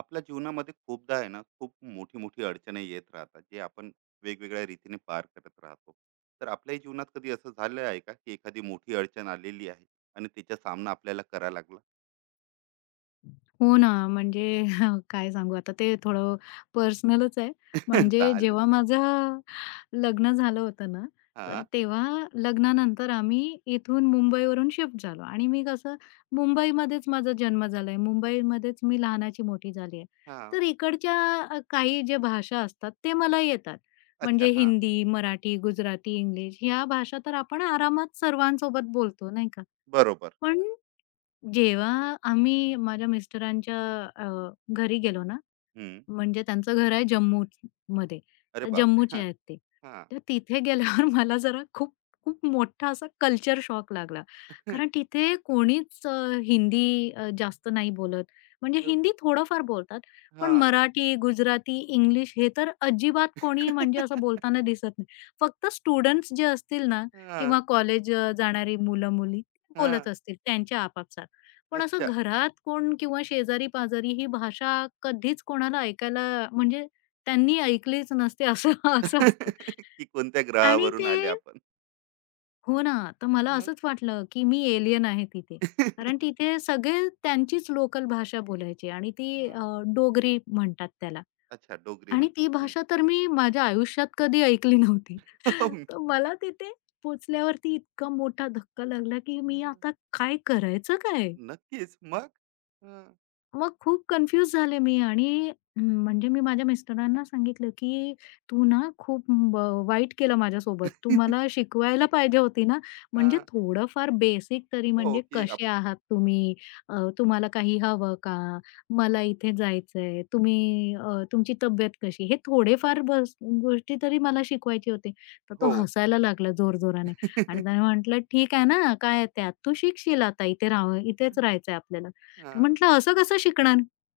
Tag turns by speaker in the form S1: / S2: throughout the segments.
S1: आपल्या जीवनामध्ये खूपदा आहे ना, खूप मोठी मोठी अडचणी येत राहतात, जे आपण वेगवेगळ्या रीतीने पार करत राहतो. तर आपल्याही जीवनात कधी असं झालं आहे का, की एखादी मोठी अडचण आलेली आहे आणि तिचा सामना आपल्याला करा लागला?
S2: हो ना, म्हणजे काय सांगू आता ते थोडं पर्सनलच आहे. म्हणजे जेव्हा
S1: चालेल.
S2: माझं लग्न झालं होतं ना,
S1: हा.
S2: तर तेव्हा लग्नानंतर आम्ही इथून मुंबईवरून शिफ्ट झालो आणि मी कसं मुंबईमध्येच माझा जन्म झालाय. मुंबईमध्येच मी लहानाची मोठी झाली आहे.
S1: हा.
S2: तर इकडच्या काही ज्या भाषा असतात ते मला येतात. म्हणजे
S1: अच्छा, हा.
S2: हिंदी, मराठी, गुजराती, इंग्लिश ह्या भाषा तर आपण आरामात सर्वांसोबत बोलतो, नाही का?
S1: बरोबर.
S2: पण जेव्हा आम्ही माझ्या मिस्टरांच्या अ, घरी गेलो ना,
S1: हम्म.
S2: म्हणजे त्यांचं घर आहे जम्मूमध्ये.
S1: अरे
S2: तर
S1: बाप रे.
S2: जम्मूचे आहेत ते.
S1: हा.
S2: तर तिथे गेल्यावर मला जरा खूप खूप मोठा असा कल्चर शॉक लागला.
S1: हा.
S2: कारण तिथे कोणीच हिंदी जास्त नाही बोलत. म्हणजे
S1: अरे,
S2: हिंदी थोडंफार बोलतात, पण
S1: हा.
S2: मराठी, गुजराती, इंग्लिश हे तर अजिबात कोणी म्हणजे असं बोलताना दिसत नाही. फक्त स्टुडंट्स जे असतील ना
S1: हा.
S2: किंवा कॉलेज जाणारी मुलं-मुली
S1: हा,
S2: बोलत असतील त्यांच्या आपापसात. पण असं
S1: अच्छा.
S2: घरात कोण किंवा शेजारी-पाजारी ही भाषा कधीच कोणाला ऐकायला म्हणजे त्यांनी ऐकलीच नसते असं असं असतं.
S1: की कोणत्या
S2: आणि
S1: ग्रहावरून
S2: ते
S1: आले आपण?
S2: हो ना, तर मला
S1: मग.
S2: असंच वाटलं, की मी एलियन आहे तिथे. कारण तिथे सगळे त्यांचीच लोकल भाषा बोलायची आणि ती
S1: हा,
S2: डोगरी म्हणतात त्याला.
S1: अच्छा, डोगरी
S2: आणि ती
S1: म्हणतात.
S2: भाषा तर मी माझ्या आयुष्यात कधी ऐकली नव्हती.
S1: हम्म.
S2: तर मला तिथे पोहोचल्यावरती इतका मोठा धक्का लागला, की मी आता काय करायचं काय?
S1: नक्कीच. मग? हं.
S2: मग खूप कन्फ्यूज झाले मी आणि हम्म, म्हणजे मी माझ्या मिस्टरांना सांगितलं, की "तू ना खूप वाईट केलं माझ्यासोबत. तू मला शिकवायला पाहिजे होती ना, म्हणजे
S1: हां.
S2: थोडंफार बेसिक तरी
S1: हो,
S2: म्हणजे
S1: की आप.
S2: कसे आहात तुम्ही? तुम्हाला काही हवं का? मला इथे जायचंय. तुम्ही तुमची तब्येत कशी?" हे थोडेफार गोष्टी तरी मला शिकवायचे होते. तर तो
S1: हो.
S2: हसायला लागला जोरजोराने आणि त्याने म्हटलं, "ठीक आहे ना, काय आहे त्यात? तू शिकशील आता इथे राहून इथेच राहायचंय आपल्याला." तर
S1: हां.
S2: म्हटलं असं कसं शिकणार?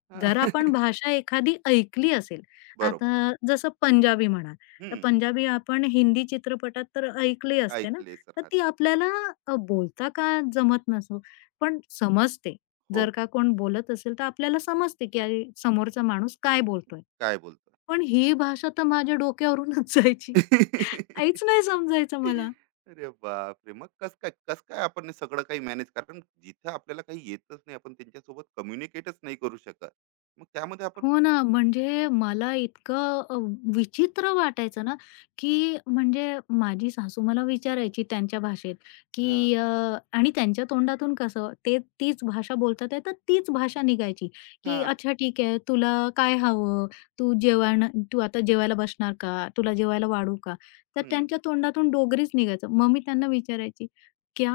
S1: हां.
S2: जर आपण भाषा एखादी ऐकली असेल, आता
S1: बरोबर.
S2: जसं पंजाबी म्हणा, तर
S1: हं.
S2: पंजाबी आपण हिंदी चित्रपटात तर ऐकली असते ना,
S1: ऐकलेच
S2: तर
S1: राहत.
S2: ती आपल्याला बोलता का जमत नसो, पण समजते. जर
S1: हो.
S2: का कोण बोलत असेल, तर आपल्याला समजते की अरे, समोरचा माणूस काय बोलतोय.
S1: काय बोलतो?
S2: पण ही भाषा तर माझ्या डोक्यावरूनच जायची. काहीच नाही समजायचं मला.
S1: अरे बापरे! मग कसं काय, कसं काय आपण हे सगळं काही मॅनेज? कारण जिथं आपल्याला काही येतच नाही, आपण त्यांच्यासोबत कम्युनिकेटच नाही करू शकत. मग त्यामध्ये आपण.
S2: हो ना, म्हणजे मला इतकं विचित्र वाटायचं ना, की म्हणजे माझी सासू मला विचारायची त्यांच्या भाषेत,
S1: हां.
S2: की आणि त्यांच्या तोंडातून कसं ते तीच भाषा बोलतात आहे, तर तीच भाषा निघायची, की
S1: हां.
S2: "अच्छा ठीक आहे, तुला काय हवं? तू जेवण तू आता जेवायला बसणार का? तुला जेवायला वाढू का?" तर
S1: हं.
S2: त्यांच्या तोंडातून डोगरीच निघायचं. मग मी त्यांना विचारायची, "क्या?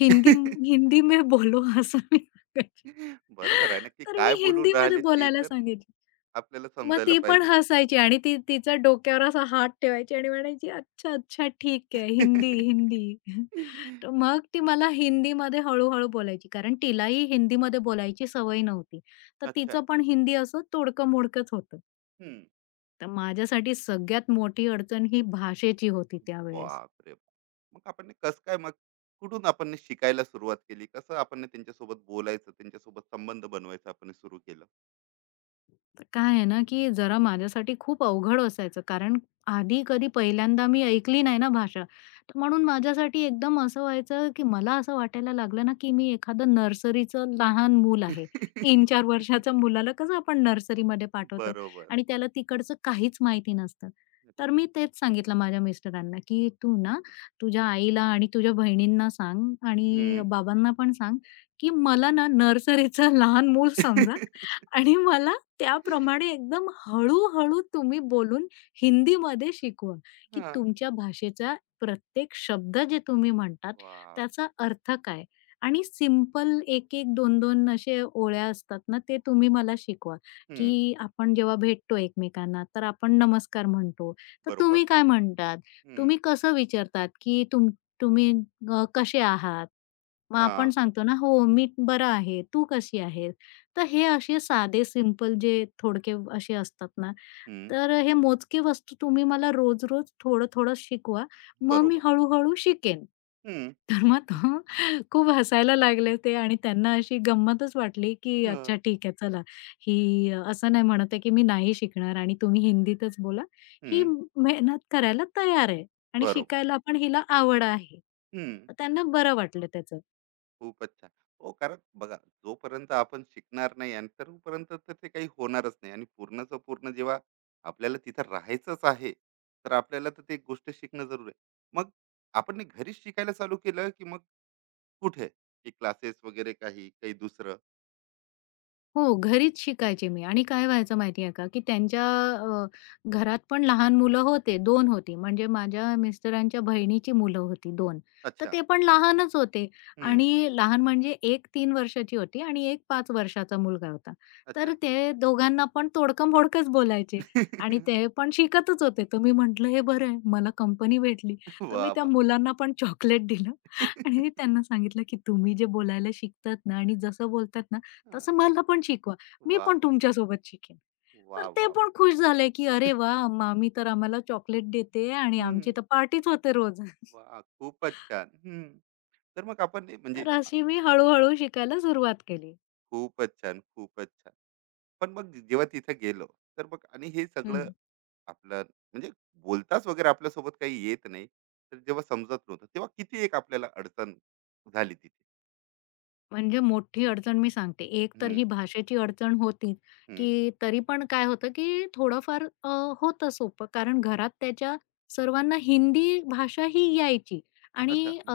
S2: हिंदी हिंदी में बोलो" असं मी सांगायची.
S1: बरोबर आहे ना,
S2: तर मी
S1: काय बोलून
S2: हिंदीमध्ये
S1: राहिले ते
S2: बोलायला
S1: तर
S2: सांगितली.
S1: आपल्याला
S2: मग
S1: समजायला
S2: ती पण
S1: पाहिजे.
S2: हसायची आणि ती तिच्या डोक्यावर असा हात ठेवायची आणि म्हणायची, "अच्छा, अच्छा, ठीक आहे. हिंदी, हिंदी." तर मग ती मला हिंदीमध्ये हळू-हळू बोलायची, कारण तिलाही हिंदीमध्ये बोलायची सवय नव्हती. तर
S1: अच्छा.
S2: तिचं पण हिंदी असं तोडकं-मोडकंच होतं.
S1: हं.
S2: तर माझ्यासाठी सगळ्यात मोठी अडचण ही भाषेची होती त्यावेळेस.
S1: बापरे! मग आपण हे कसं काय मग कुठून आपण हे शिकायला सुरुवात केली? कसं आपण हे त्यांच्यासोबत बोलायचं, त्यांच्यासोबत संबंध बनवायचा आपण हे सुरू केलं?
S2: तर काय आहे ना, की जरा माझ्यासाठी खूप अवघड असायचं. कारण आधी कधी पहिल्यांदा मी ऐकली नाही ना भाषा. तर म्हणून माझ्यासाठी एकदम असं व्हायचं, की मला असं वाटायला लागलं ना, की मी एखादं नर्सरीचं लहान मूल आहे. 3-4 वर्षाच्या मुलाला कसं आपण नर्सरीमध्ये पाठवतो
S1: बरोबर.
S2: आणि त्याला तिकडचं काहीच माहिती नसतं.
S1: अरे.
S2: तर मी तेच सांगितलं माझ्या मिस्टरांना, की "तू ना तुझ्या आईला आणि तुझ्या बहिणींना सांग आणि
S1: हं.
S2: बाबांना पण सांग, की मला ना नर्सरीचं लहान मूल समजा आणि मला त्याप्रमाणे एकदम हळू-हळू तुम्ही बोलून हिंदीमध्ये शिकवा, की
S1: हां.
S2: तुमच्या भाषेचा प्रत्येक शब्द जे तुम्ही म्हणतात,
S1: वाह!
S2: त्याचा अर्थ काय? आणि सिंपल एक एक 2-2 असे ओळ्या असतात ना, ते तुम्ही मला शिकवा,
S1: हं.
S2: की आपण जेव्हा भेटतो एकमेकांना, तर आपण नमस्कार म्हणतो. तर
S1: बरोबर.
S2: तुम्ही काय म्हणतात?
S1: हं.
S2: तुम्ही कसं विचारतात, की तुम्ही कसे आहात? मग
S1: हां.
S2: आपण सांगतो ना, "हो, मी बरं आहे. तू कशी आहेस?" तर हे असे साधे सिंपल जे थोडके असे असतात ना,
S1: हं.
S2: तर हे मोजके वस्तू तुम्ही मला रोज-रोज थोडं-थोडं शिकवा. मग मी
S1: बरोबर.
S2: हळू-हळू शिकेन.
S1: हं.
S2: तर मग तो खूप हसायला लागले ते आणि त्यांना अशी गंमतच वाटली, की अच्छा
S1: हं.
S2: ठीक आहे चला, ही असं नाही म्हणत आहे, की मी नाही शिकणार आणि तुम्ही हिंदीतच बोला. ही
S1: हं.
S2: मेहनत करायला तयार आहे आणि
S1: बरोबर.
S2: शिकायला पण हिला आवड आहे. तर त्यांना बरं वाटलं त्याचं.
S1: खूपच छान. हो, कारण बघा, जोपर्यंत आपण शिकणार नाही, आणि तोपर्यंत तर ते काही होणारच नाही. आणि पूर्णचं पूर्ण जेव्हा आपल्याला तिथं राहायचंच आहे, तर आपल्याला तर ते गोष्ट शिकणं जरूर आहे. मग आपण हे घरीच शिकायला चालू केलं, की मग कुठे? की क्लासेस वगैरे काही, काही दुसरं?
S2: हो, घरीच शिकायचे मी आणि काय व्हायचं माहिती आहे का, की त्यांच्या अ, घरात पण लहान मुलं होते, दोन होती. म्हणजे माझ्या मिस्टरांच्या बहिणीची मुलं होती दोन, तर
S1: अच्छा.
S2: ते पण लहानच होते
S1: हं.
S2: आणि लहान म्हणजे एक तीन वर्षाची होती आणि एक 5 वर्षाचा मुलगा होता. तर
S1: अच्छा.
S2: ते दोघांना पण तोडकंफोडकंच बोलायचे आणि ते पण शिकतच होते. तर मी म्हटलं, "हे बरं आहे, मला कंपनी भेटली." तर मी
S1: वाह,
S2: त्या
S1: वाह!
S2: मुलांना पण चॉकलेट दिलं आणि त्यांना सांगितलं, की "तुम्ही जे बोलायला शिकतात ना आणि जसं बोलतात ना,
S1: हां.
S2: तसं मला पण शिकवा. मी
S1: वाह!
S2: पण तुमच्यासोबत शिकेन."
S1: वाह,
S2: तर ते
S1: वाह!
S2: पण खुश झाले, की "अरे वा, मामी तर आम्हाला चॉकलेट देते आणि आमची
S1: हं.
S2: तर पार्टीच होते रोज."
S1: वाह! खूपच छान. हं. तर मग आपण हे म्हणजे
S2: तर अशी मी हळू-हळू शिकायला सुरुवात केली.
S1: खूपच छान, खूपच छान. पण मग जेव्हा तिथे गेलो, तर मग आणि हे सगळं
S2: हं.
S1: आपलं, म्हणजे बोलताच वगैरे आपल्यासोबत काही येत नाही, तर जेव्हा समजत नव्हतं, तेव्हा किती एक आपल्याला अडचण झाली तिथे.
S2: म्हणजे मोठी अडचण मी सांगते. एक तर
S1: हम्म.
S2: ही भाषेची अडचण होती,
S1: हम्म.
S2: की तरी पण काय होतं, की थोडंफार होतं सोपं. कारण घरात त्याच्या सर्वांना हिंदी भाषा ही यायची
S1: अच्छा,
S2: आणि
S1: हम्म.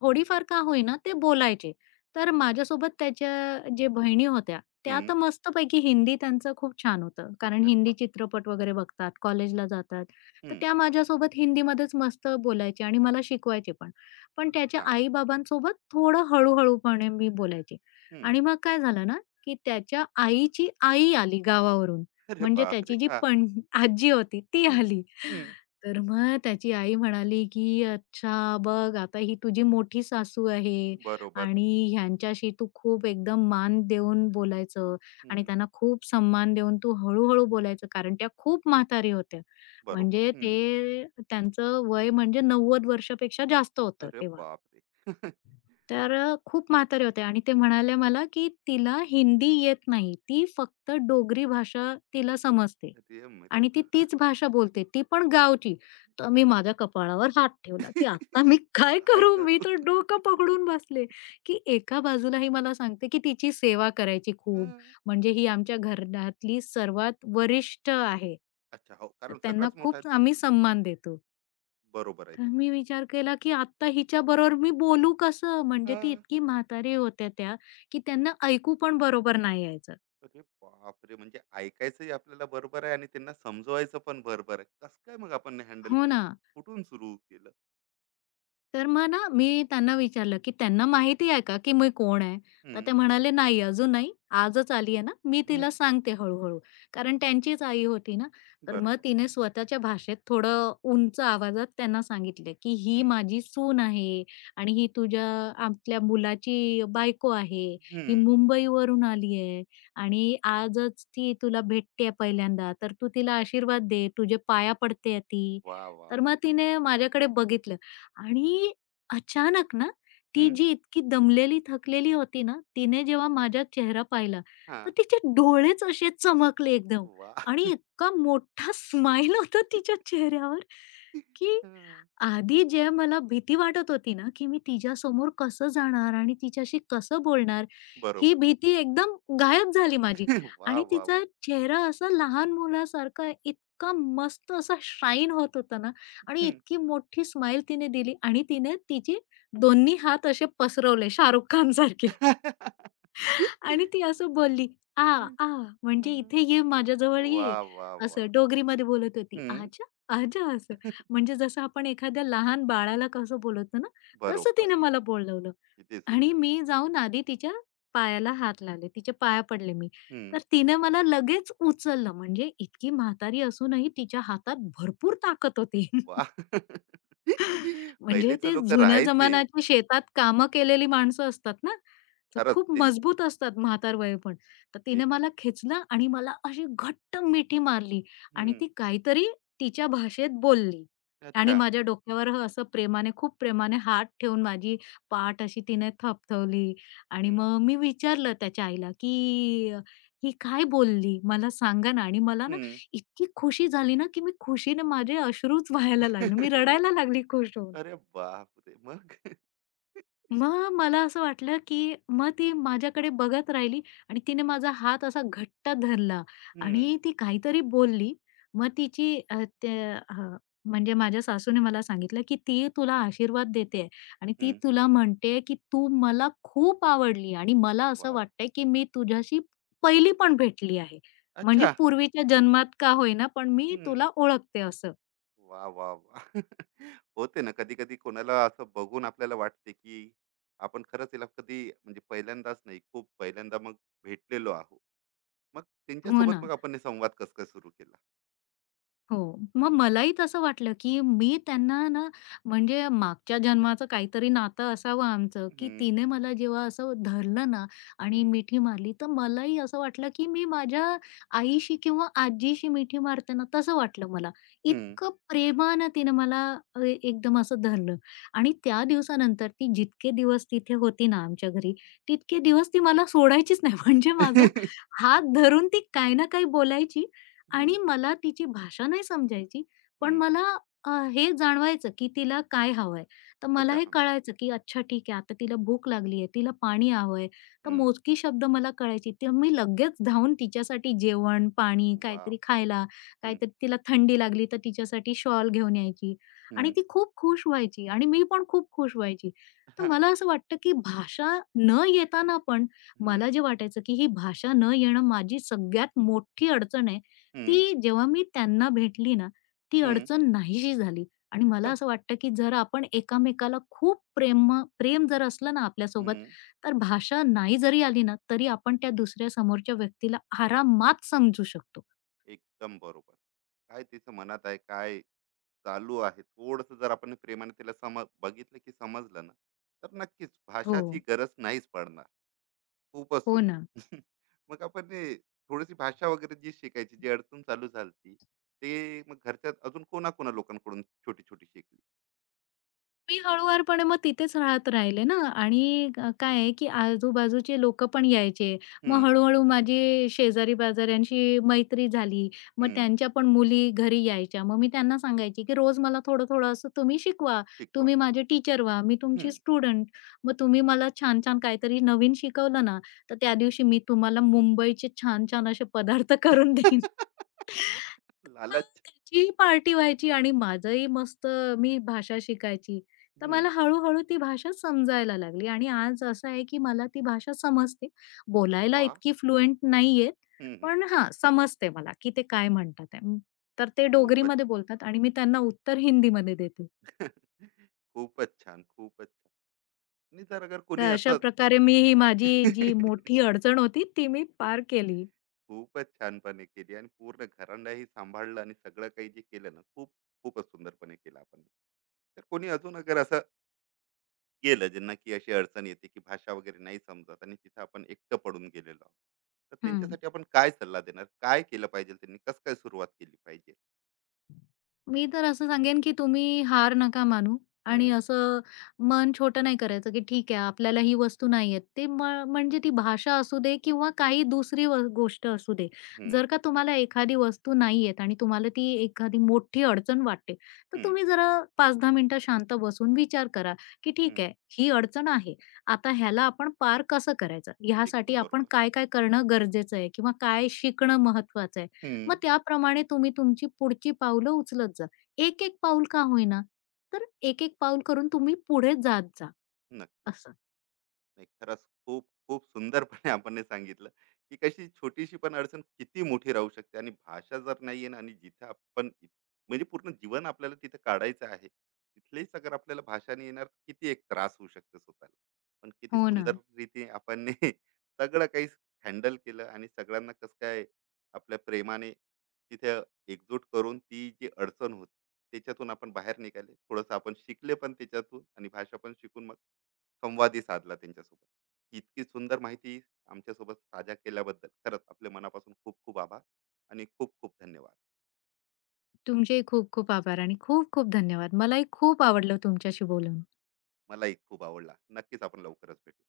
S2: थोडीफार का होईना ते बोलायचे. तर माझ्यासोबत त्याच्या जे बहिणी होत्या, त्या
S1: हम्म.
S2: तर मस्तपैकी हिंदी त्यांचं खूप छान होतं. कारण
S1: अरे
S2: हिंदी
S1: वा.
S2: चित्रपट वगैरे बघतात, कॉलेजला जातात. तर
S1: हम्म.
S2: त्या माझ्यासोबत हिंदीमध्येच मस्त बोलायच्या आणि मला शिकवायचे पण. पण त्याच्या
S1: छान.
S2: आई-बाबांसोबत थोडं हळू-हळूपणे मी बोलायचे.
S1: हम्म.
S2: आणि मग काय झालं ना, की त्याच्या आईची आई आली गावावरून.
S1: अरे
S2: म्हणजे
S1: बापरे,
S2: त्याची जी
S1: हा.
S2: पण आजी होती ती
S1: हम्म.
S2: आली.
S1: हम्म.
S2: तर मग त्याची आई म्हणाली, की "अच्छा बघ आता ही तुझी मोठी सासू आहे
S1: बरोबर.
S2: आणि ह्यांच्याशी तू खूप एकदम मान देऊन बोलायचं आणि
S1: हम्म.
S2: त्यांना खूप सन्मान देऊन तू हळू बोलायचं कारण त्या खूप म्हातारी होत्या.
S1: बरोबर.
S2: म्हणजे
S1: हम्म.
S2: ते त्यांचं वय म्हणजे 90 वर्षापेक्षा जास्त होतं
S1: अरे
S2: तेव्हा.
S1: बापरे.
S2: तर खूप म्हातारे होते आणि ते म्हणाले मला, की "तिला हिंदी येत नाही. ती फक्त डोगरी भाषा तिला समजते
S1: अरे
S2: आणि ती तीच भाषा बोलते, ती पण गावची." तर मी माझ्या कपाळावर हात ठेवला, की आता मी काय
S1: काय
S2: करू?
S1: करू?
S2: मी तर डोकं पकडून बसले, की एका बाजूला ही मला सांगते, की तिची सेवा करायची
S1: हा.
S2: खूप. म्हणजे ही आमच्या घरातली सर्वात वरिष्ठ आहे.
S1: अच्छा, हो,
S2: तर
S1: कारण
S2: त्यांना
S1: सगळ्याच मोठा.
S2: खूप आम्ही सन्मान देतो.
S1: बरोबर आहे
S2: तर
S1: तिथं.
S2: मी विचार केला, की आता हिच्याबरोबर मी बोलू कसं? म्हणजे
S1: हा.
S2: ती इतकी म्हातारी होत्या त्या, की त्यांना ऐकू पण बरोबर नाही यायचं.
S1: अरे बापरे! म्हणजे ऐकायचंही आपल्याला बरोबर आहे आणि त्यांना समजवायचं पण बरोबर आहे. कसं काय मग आपण हँडल
S2: हो
S1: केलं?
S2: ना.
S1: कुठून सुरू केलं?
S2: तर मग ना, मी त्यांना विचारलं, की "त्यांना माहिती आहे का, की मी कोण आहे?" तर ते
S1: हं.
S2: म्हणाले, "नाही, अजून नाही. आजच आली आहे ना, मी तिला
S1: हं.
S2: सांगते हळू-हळू." कारण त्यांचीच आई होती ना, तर मग
S1: बरोबर.
S2: तिने स्वतःच्या भाषेत थोडं उंच आवाजात त्यांना सांगितलं, की "ही
S1: हं.
S2: माझी सून आहे आणि ही आपल्या मुलाची बायको आहे. ही
S1: हं.
S2: मुंबईवरून आली आहे आणि आजच ती तुला भेटते पहिल्यांदा, तर तू तिला आशीर्वाद दे. तुझे पाया पडते ती."
S1: वाह! वाह! वाह!
S2: तर मग तिने माझ्याकडे बघितलं आणि अचानक ना, ती
S1: हं.
S2: जी इतकी दमलेली, थकलेली होती ना, तिने जेव्हा माझा चेहरा पाहिला, तर
S1: हां.
S2: तिचे डोळेच असे चमकले एकदम आणि
S1: वाह!
S2: इतका मोठा स्माइल होता तिच्या चेहऱ्यावर, की
S1: हं.
S2: आधी जे मला भीती वाटत होती ना, की मी तिच्यासमोर कसं जाणार आणि तिच्याशी कसं बोलणार, ही
S1: बरोबर.
S2: भीती एकदम गायब झाली माझी
S1: वाह!
S2: आणि
S1: वाह!
S2: तिचा
S1: वाह!
S2: चेहरा असा लहान मुलासारखा इतका मस्त असा शाईन होत होता ना. आणि
S1: हं.
S2: इतकी मोठी स्माइल तिने दिली आणि तिने तिचे दोन्ही हात असे पसरवले शाहरुख खान सारखे आणि ती असं बोलली, "आ,
S1: हां.
S2: आ, म्हणजे इथे ये, माझ्याजवळ ये."
S1: वाह! वाह! वाह!
S2: असं डोगरीमध्ये बोलत होती. "आजा, आजा" असं. म्हणजे जसं आपण एखाद्या लहान बाळाला कसं बोलवतो ना, तसं
S1: बरोबर.
S2: तिने मला बोलवलं
S1: किती
S2: आणि
S1: सुंदर.
S2: मी जाऊन आधी तिच्या पायाला हात लावले, तिच्या पाया पडले मी. तर
S1: हं.
S2: तिने मला लगेच उचललं म्हणजे इतकी म्हातारी असूनही तिच्या हातात भरपूर ताकद होती.
S1: वाह!
S2: म्हणजे
S1: पहिलेचे
S2: ते
S1: लोकं
S2: जुन्या
S1: राहायचे.
S2: जमान्याची शेतात कामं केलेली माणसं असतात ना, तर
S1: खरंच
S2: खूप
S1: ते.
S2: मजबूत असतात म्हातारवयीन पण. तर तिने
S1: एक.
S2: मला खेचलं आणि मला अशी घट्ट मिठी मारली आणि ती काहीतरी तिच्या भाषेत बोलली आणि
S1: अच्छा.
S2: माझ्या डोक्यावर असं प्रेमाने, खूप प्रेमाने हात ठेवून माझी पाठ अशी तिने थपथवली आणि
S1: हं.
S2: मग मी विचारलं त्याच्या आईला, की ही काय बोलली? मला सांगा ना." आणि मला ना
S1: हं.
S2: इतकी खुशी झाली ना, की मी खुशीने माझे अश्रूच वाहायला लागले. मी रडायला लागली खुश होऊन.
S1: अरे बापरे! मग?
S2: मग मला असं वाटलं, की मग ती माझ्याकडे बघत राहिली आणि तिने माझा हात असा घट्ट धरला
S1: हं.
S2: आणि ती काहीतरी बोलली. मग तिची अ, ते हं, म्हणजे माझ्या सासूने मला सांगितलं, की "ती तुला आशीर्वाद देते आणि ती
S1: हं.
S2: तुला म्हणते, की तू मला खूप आवडली आणि मला
S1: वाह,
S2: असं
S1: वाह!
S2: वाटतंय, की मी तुझ्याशी पहिली पण भेटली आहे. म्हणजे
S1: अच्छा.
S2: पूर्वीच्या जन्मात का होईना, पण मी
S1: हं.
S2: तुला ओळखते." असं.
S1: वाह, वाह, वाह! होते ना कधी-कधी, कोणाला असं बघून आपल्याला वाटते, की आपण खरंच हिला कधी, म्हणजे पहिल्यांदाच नाही, खूप पहिल्यांदा मग भेटलेलो आहोत. मग
S2: हो
S1: त्यांच्यासोबत
S2: ना.
S1: मग आपण हे संवाद कसं काय सुरू केला?
S2: हो. मग मलाही तसं वाटलं, की मी त्यांना ना म्हणजे मागच्या जन्माचं काहीतरी नातं असावं आमचं,
S1: हं.
S2: की
S1: हं.
S2: तिने मला जेव्हा असं धरलं ना आणि
S1: हं.
S2: मिठी मारली, तर मलाही असं वाटलं, की मी माझ्या आईशी किंवा आजीशी मिठी मारते ना, तसं वाटलं मला. इतकं प्रेमानं तिने मला एकदम असं धरलं आणि त्या दिवसानंतर ती जितके दिवस तिथे होती ना आमच्या घरी, तितके दिवस ती मला सोडायचीच नाही. म्हणजे माझा
S1: हं.
S2: हात धरून ती काही ना काही बोलायची आणि मला तिची भाषा नाही समजायची, पण
S1: हं.
S2: मला हे जाणवायचं की तिला काय हवंय. तर मला
S1: अच्छा.
S2: हे
S1: हं.
S2: कळायचं की अच्छा ठीक आहे, आता तिला भूक लागली आहे, तिला पाणी हवंय. तर
S1: हं.
S2: मोजकी शब्द मला कळायची. तर मी लगेच धावून तिच्यासाठी जेवण, पाणी,
S1: वॉव!
S2: काहीतरी खायला,
S1: हं.
S2: काहीतरी तिला थंडी लागली तर तिच्यासाठी शॉल घेऊन यायची आणि
S1: हं.
S2: ती खूप खुश व्हायची आणि मी पण खूप खुश व्हायची. तर
S1: हां.
S2: मला असं वाटतं की भाषा न येताना पण
S1: हं.
S2: मला जे वाटायचं की ही भाषा न येणं माझी सगळ्यात मोठी अडचण आहे.
S1: हं.
S2: ती जेव्हा मी त्यांना भेटली ना, ती अडचण नाहीशी झाली आणि मला असं वाटतं, की जर आपण एकामेकाला खूप प्रेम प्रेम जर असलं ना आपल्यासोबत, तर भाषा नाही जरी आली ना, तरी आपण त्या दुसऱ्या समोरच्या व्यक्तीला आरामात समजू शकतो.
S1: एकदम बरोबर. काय तिचं मनात आहे, काय चालू आहे, थोडंसं जर आपण प्रेमाने तिला सम बघितलं, की समजलं ना, तर नक्कीच
S2: हो,
S1: भाषाची गरज नाहीच पडणार. खूपच
S2: हो
S1: सुंदर.
S2: ना.
S1: मग आपण हे थोडीशी भाषा वगैरे जी शिकायची, जी अडचण चालू झाली, ते मग घरच्यात अजून कोणा-कोणा लोकांकडून छोटी-छोटी शिकली?
S2: मी हळूवारपणे मग तिथेच राहत राहिले ना आणि काय
S1: हं.
S2: आहे, की आजूबाजूचे लोकं पण यायचे. मग
S1: हं.
S2: हळू-हळू माझी शेजारी-पाजाऱ्यांशी मैत्री झाली. मग
S1: हं,
S2: त्यांच्या पण मुली घरी यायच्या. मग मी त्यांना सांगायची, की रोज मला थोडं-थोडं असं तुम्ही शिकवा.
S1: शिकवा.
S2: तुम्ही माझे टीचर व्हा. मी तुमची
S1: हं.
S2: स्टुडंट. मग तुम्ही मला छान-छान काहीतरी नवीन शिकवलं ना, तर त्या दिवशी मी तुम्हाला मुंबईचे छान-छान असे पदार्थ करून देईन. मग
S1: लालच.
S2: त्याचीही पार्टी व्हायची आणि माझंही मस्त मी भाषा शिकायची. तर
S1: हं.
S2: मला हळू-हळू ती भाषा समजायला लागली आणि आज असं आहे की मला ती भाषा समजते. बोलायला
S1: वाह!
S2: इतकी फ्लुएंट नाही
S1: हं. हं.
S2: पण हां, समजते मला की ते काय म्हणतात आहे. तर ते
S1: खूपच.
S2: डोगरीमध्ये बोलतात आणि मी त्यांना उत्तर हिंदीमध्ये देते.
S1: खूपच छान, खूपच छान. आणि जर अगर
S2: तर
S1: कोणी
S2: अशा
S1: असं.
S2: प्रकारे मी ही माझी जी मोठी अडचण होती, ती मी पार केली.
S1: खूपच छानपणे केली आणि पूर्ण घरांडाही सांभाळलं आणि सगळं काही जे केलं ना, खूप खूपच सुंदरपणे केलं आपण. तर कोणी अजून अगर असं गेलं, ज्यांना की अशी अडचण येते, की भाषा वगैरे नाही समजत, आणि तिथे आपण एकटं पडून गेलेलो आहोत, तर
S2: हं.
S1: त्यांच्यासाठी आपण काय सल्ला देणार? काय केलं पाहिजे त्यांनी? कसं काय सुरुवात केली पाहिजे?
S2: मी तर असं सांगेन, की तुम्ही हार नका मानू आणि
S1: हम्म.
S2: असं मन छोटं नाही करायचं, की ठीक आहे आपल्याला ही वस्तू नाही येत. ते म म्हणजे ती भाषा असू दे किंवा काही दुसरी व गोष्ट असू दे.
S1: हम्म.
S2: जर का तुम्हाला एखादी वस्तू नाही येत आणि तुम्हाला ती एखादी मोठी अडचण वाटते, तर
S1: हम्म.
S2: तुम्ही जरा 5-10 मिनिटं शांत बसून विचार करा, की ठीक
S1: हम्म.
S2: आहे ही अडचण आहे. आता ह्याला आपण पार कसं करायचं? ह्यासाठी
S1: एकदम
S2: आपण
S1: बरोबर.
S2: काय-काय करणं गरजेचं आहे किंवा काय शिकणं महत्वाचं आहे? मग
S1: हम्म.
S2: त्याप्रमाणे तुम्ही तुमची पुढची पावलं उचलत जा. एक-एक पाऊल का होईना, तर एक-एक पाऊल करून तुम्ही पुढे जात जा,
S1: नक्की.
S2: असं.
S1: नाही, खरंच खूप खूप सुंदरपणे आपण हे सांगितलं, की कशी छोटीशी पण अडचण किती मोठी राहू शकते, आणि भाषा जर नाही आहे ना, आणि जिथे आपण म्हणजे पूर्ण जीवन आपल्याला तिथे काढायचं आहे, तिथलेच अगर आपल्याला भाषा नाही येणार, किती एक त्रास होऊ शकतो स्वतःला. पण किती
S2: हो ना.
S1: सुंदर रीती आपण हे सगळं काही हॅन्डल केलं, आणि सगळ्यांना कसं काय आपल्या प्रेमाने तिथे एकजूट करून, ती जी अडचण होती त्याच्यातून आपण बाहेर निघाले, थोडंसं आपण शिकले पण त्याच्यातून, आणि भाषा पण शिकून मग संवादही साधला त्यांच्यासोबत. ही इतकी सुंदर माहिती आमच्यासोबत साझा केल्याबद्दल खरंच आपल्या मनापासून खूप खूप आभार आणि खूप खूप धन्यवाद.
S2: तुमचेही खूप खूप आभार आणि खूप खूप धन्यवाद. मलाही खूप आवडलं तुमच्याशी बोलून.
S1: मलाही खूप आवडला. नक्कीच आपण लवकरच भेटू.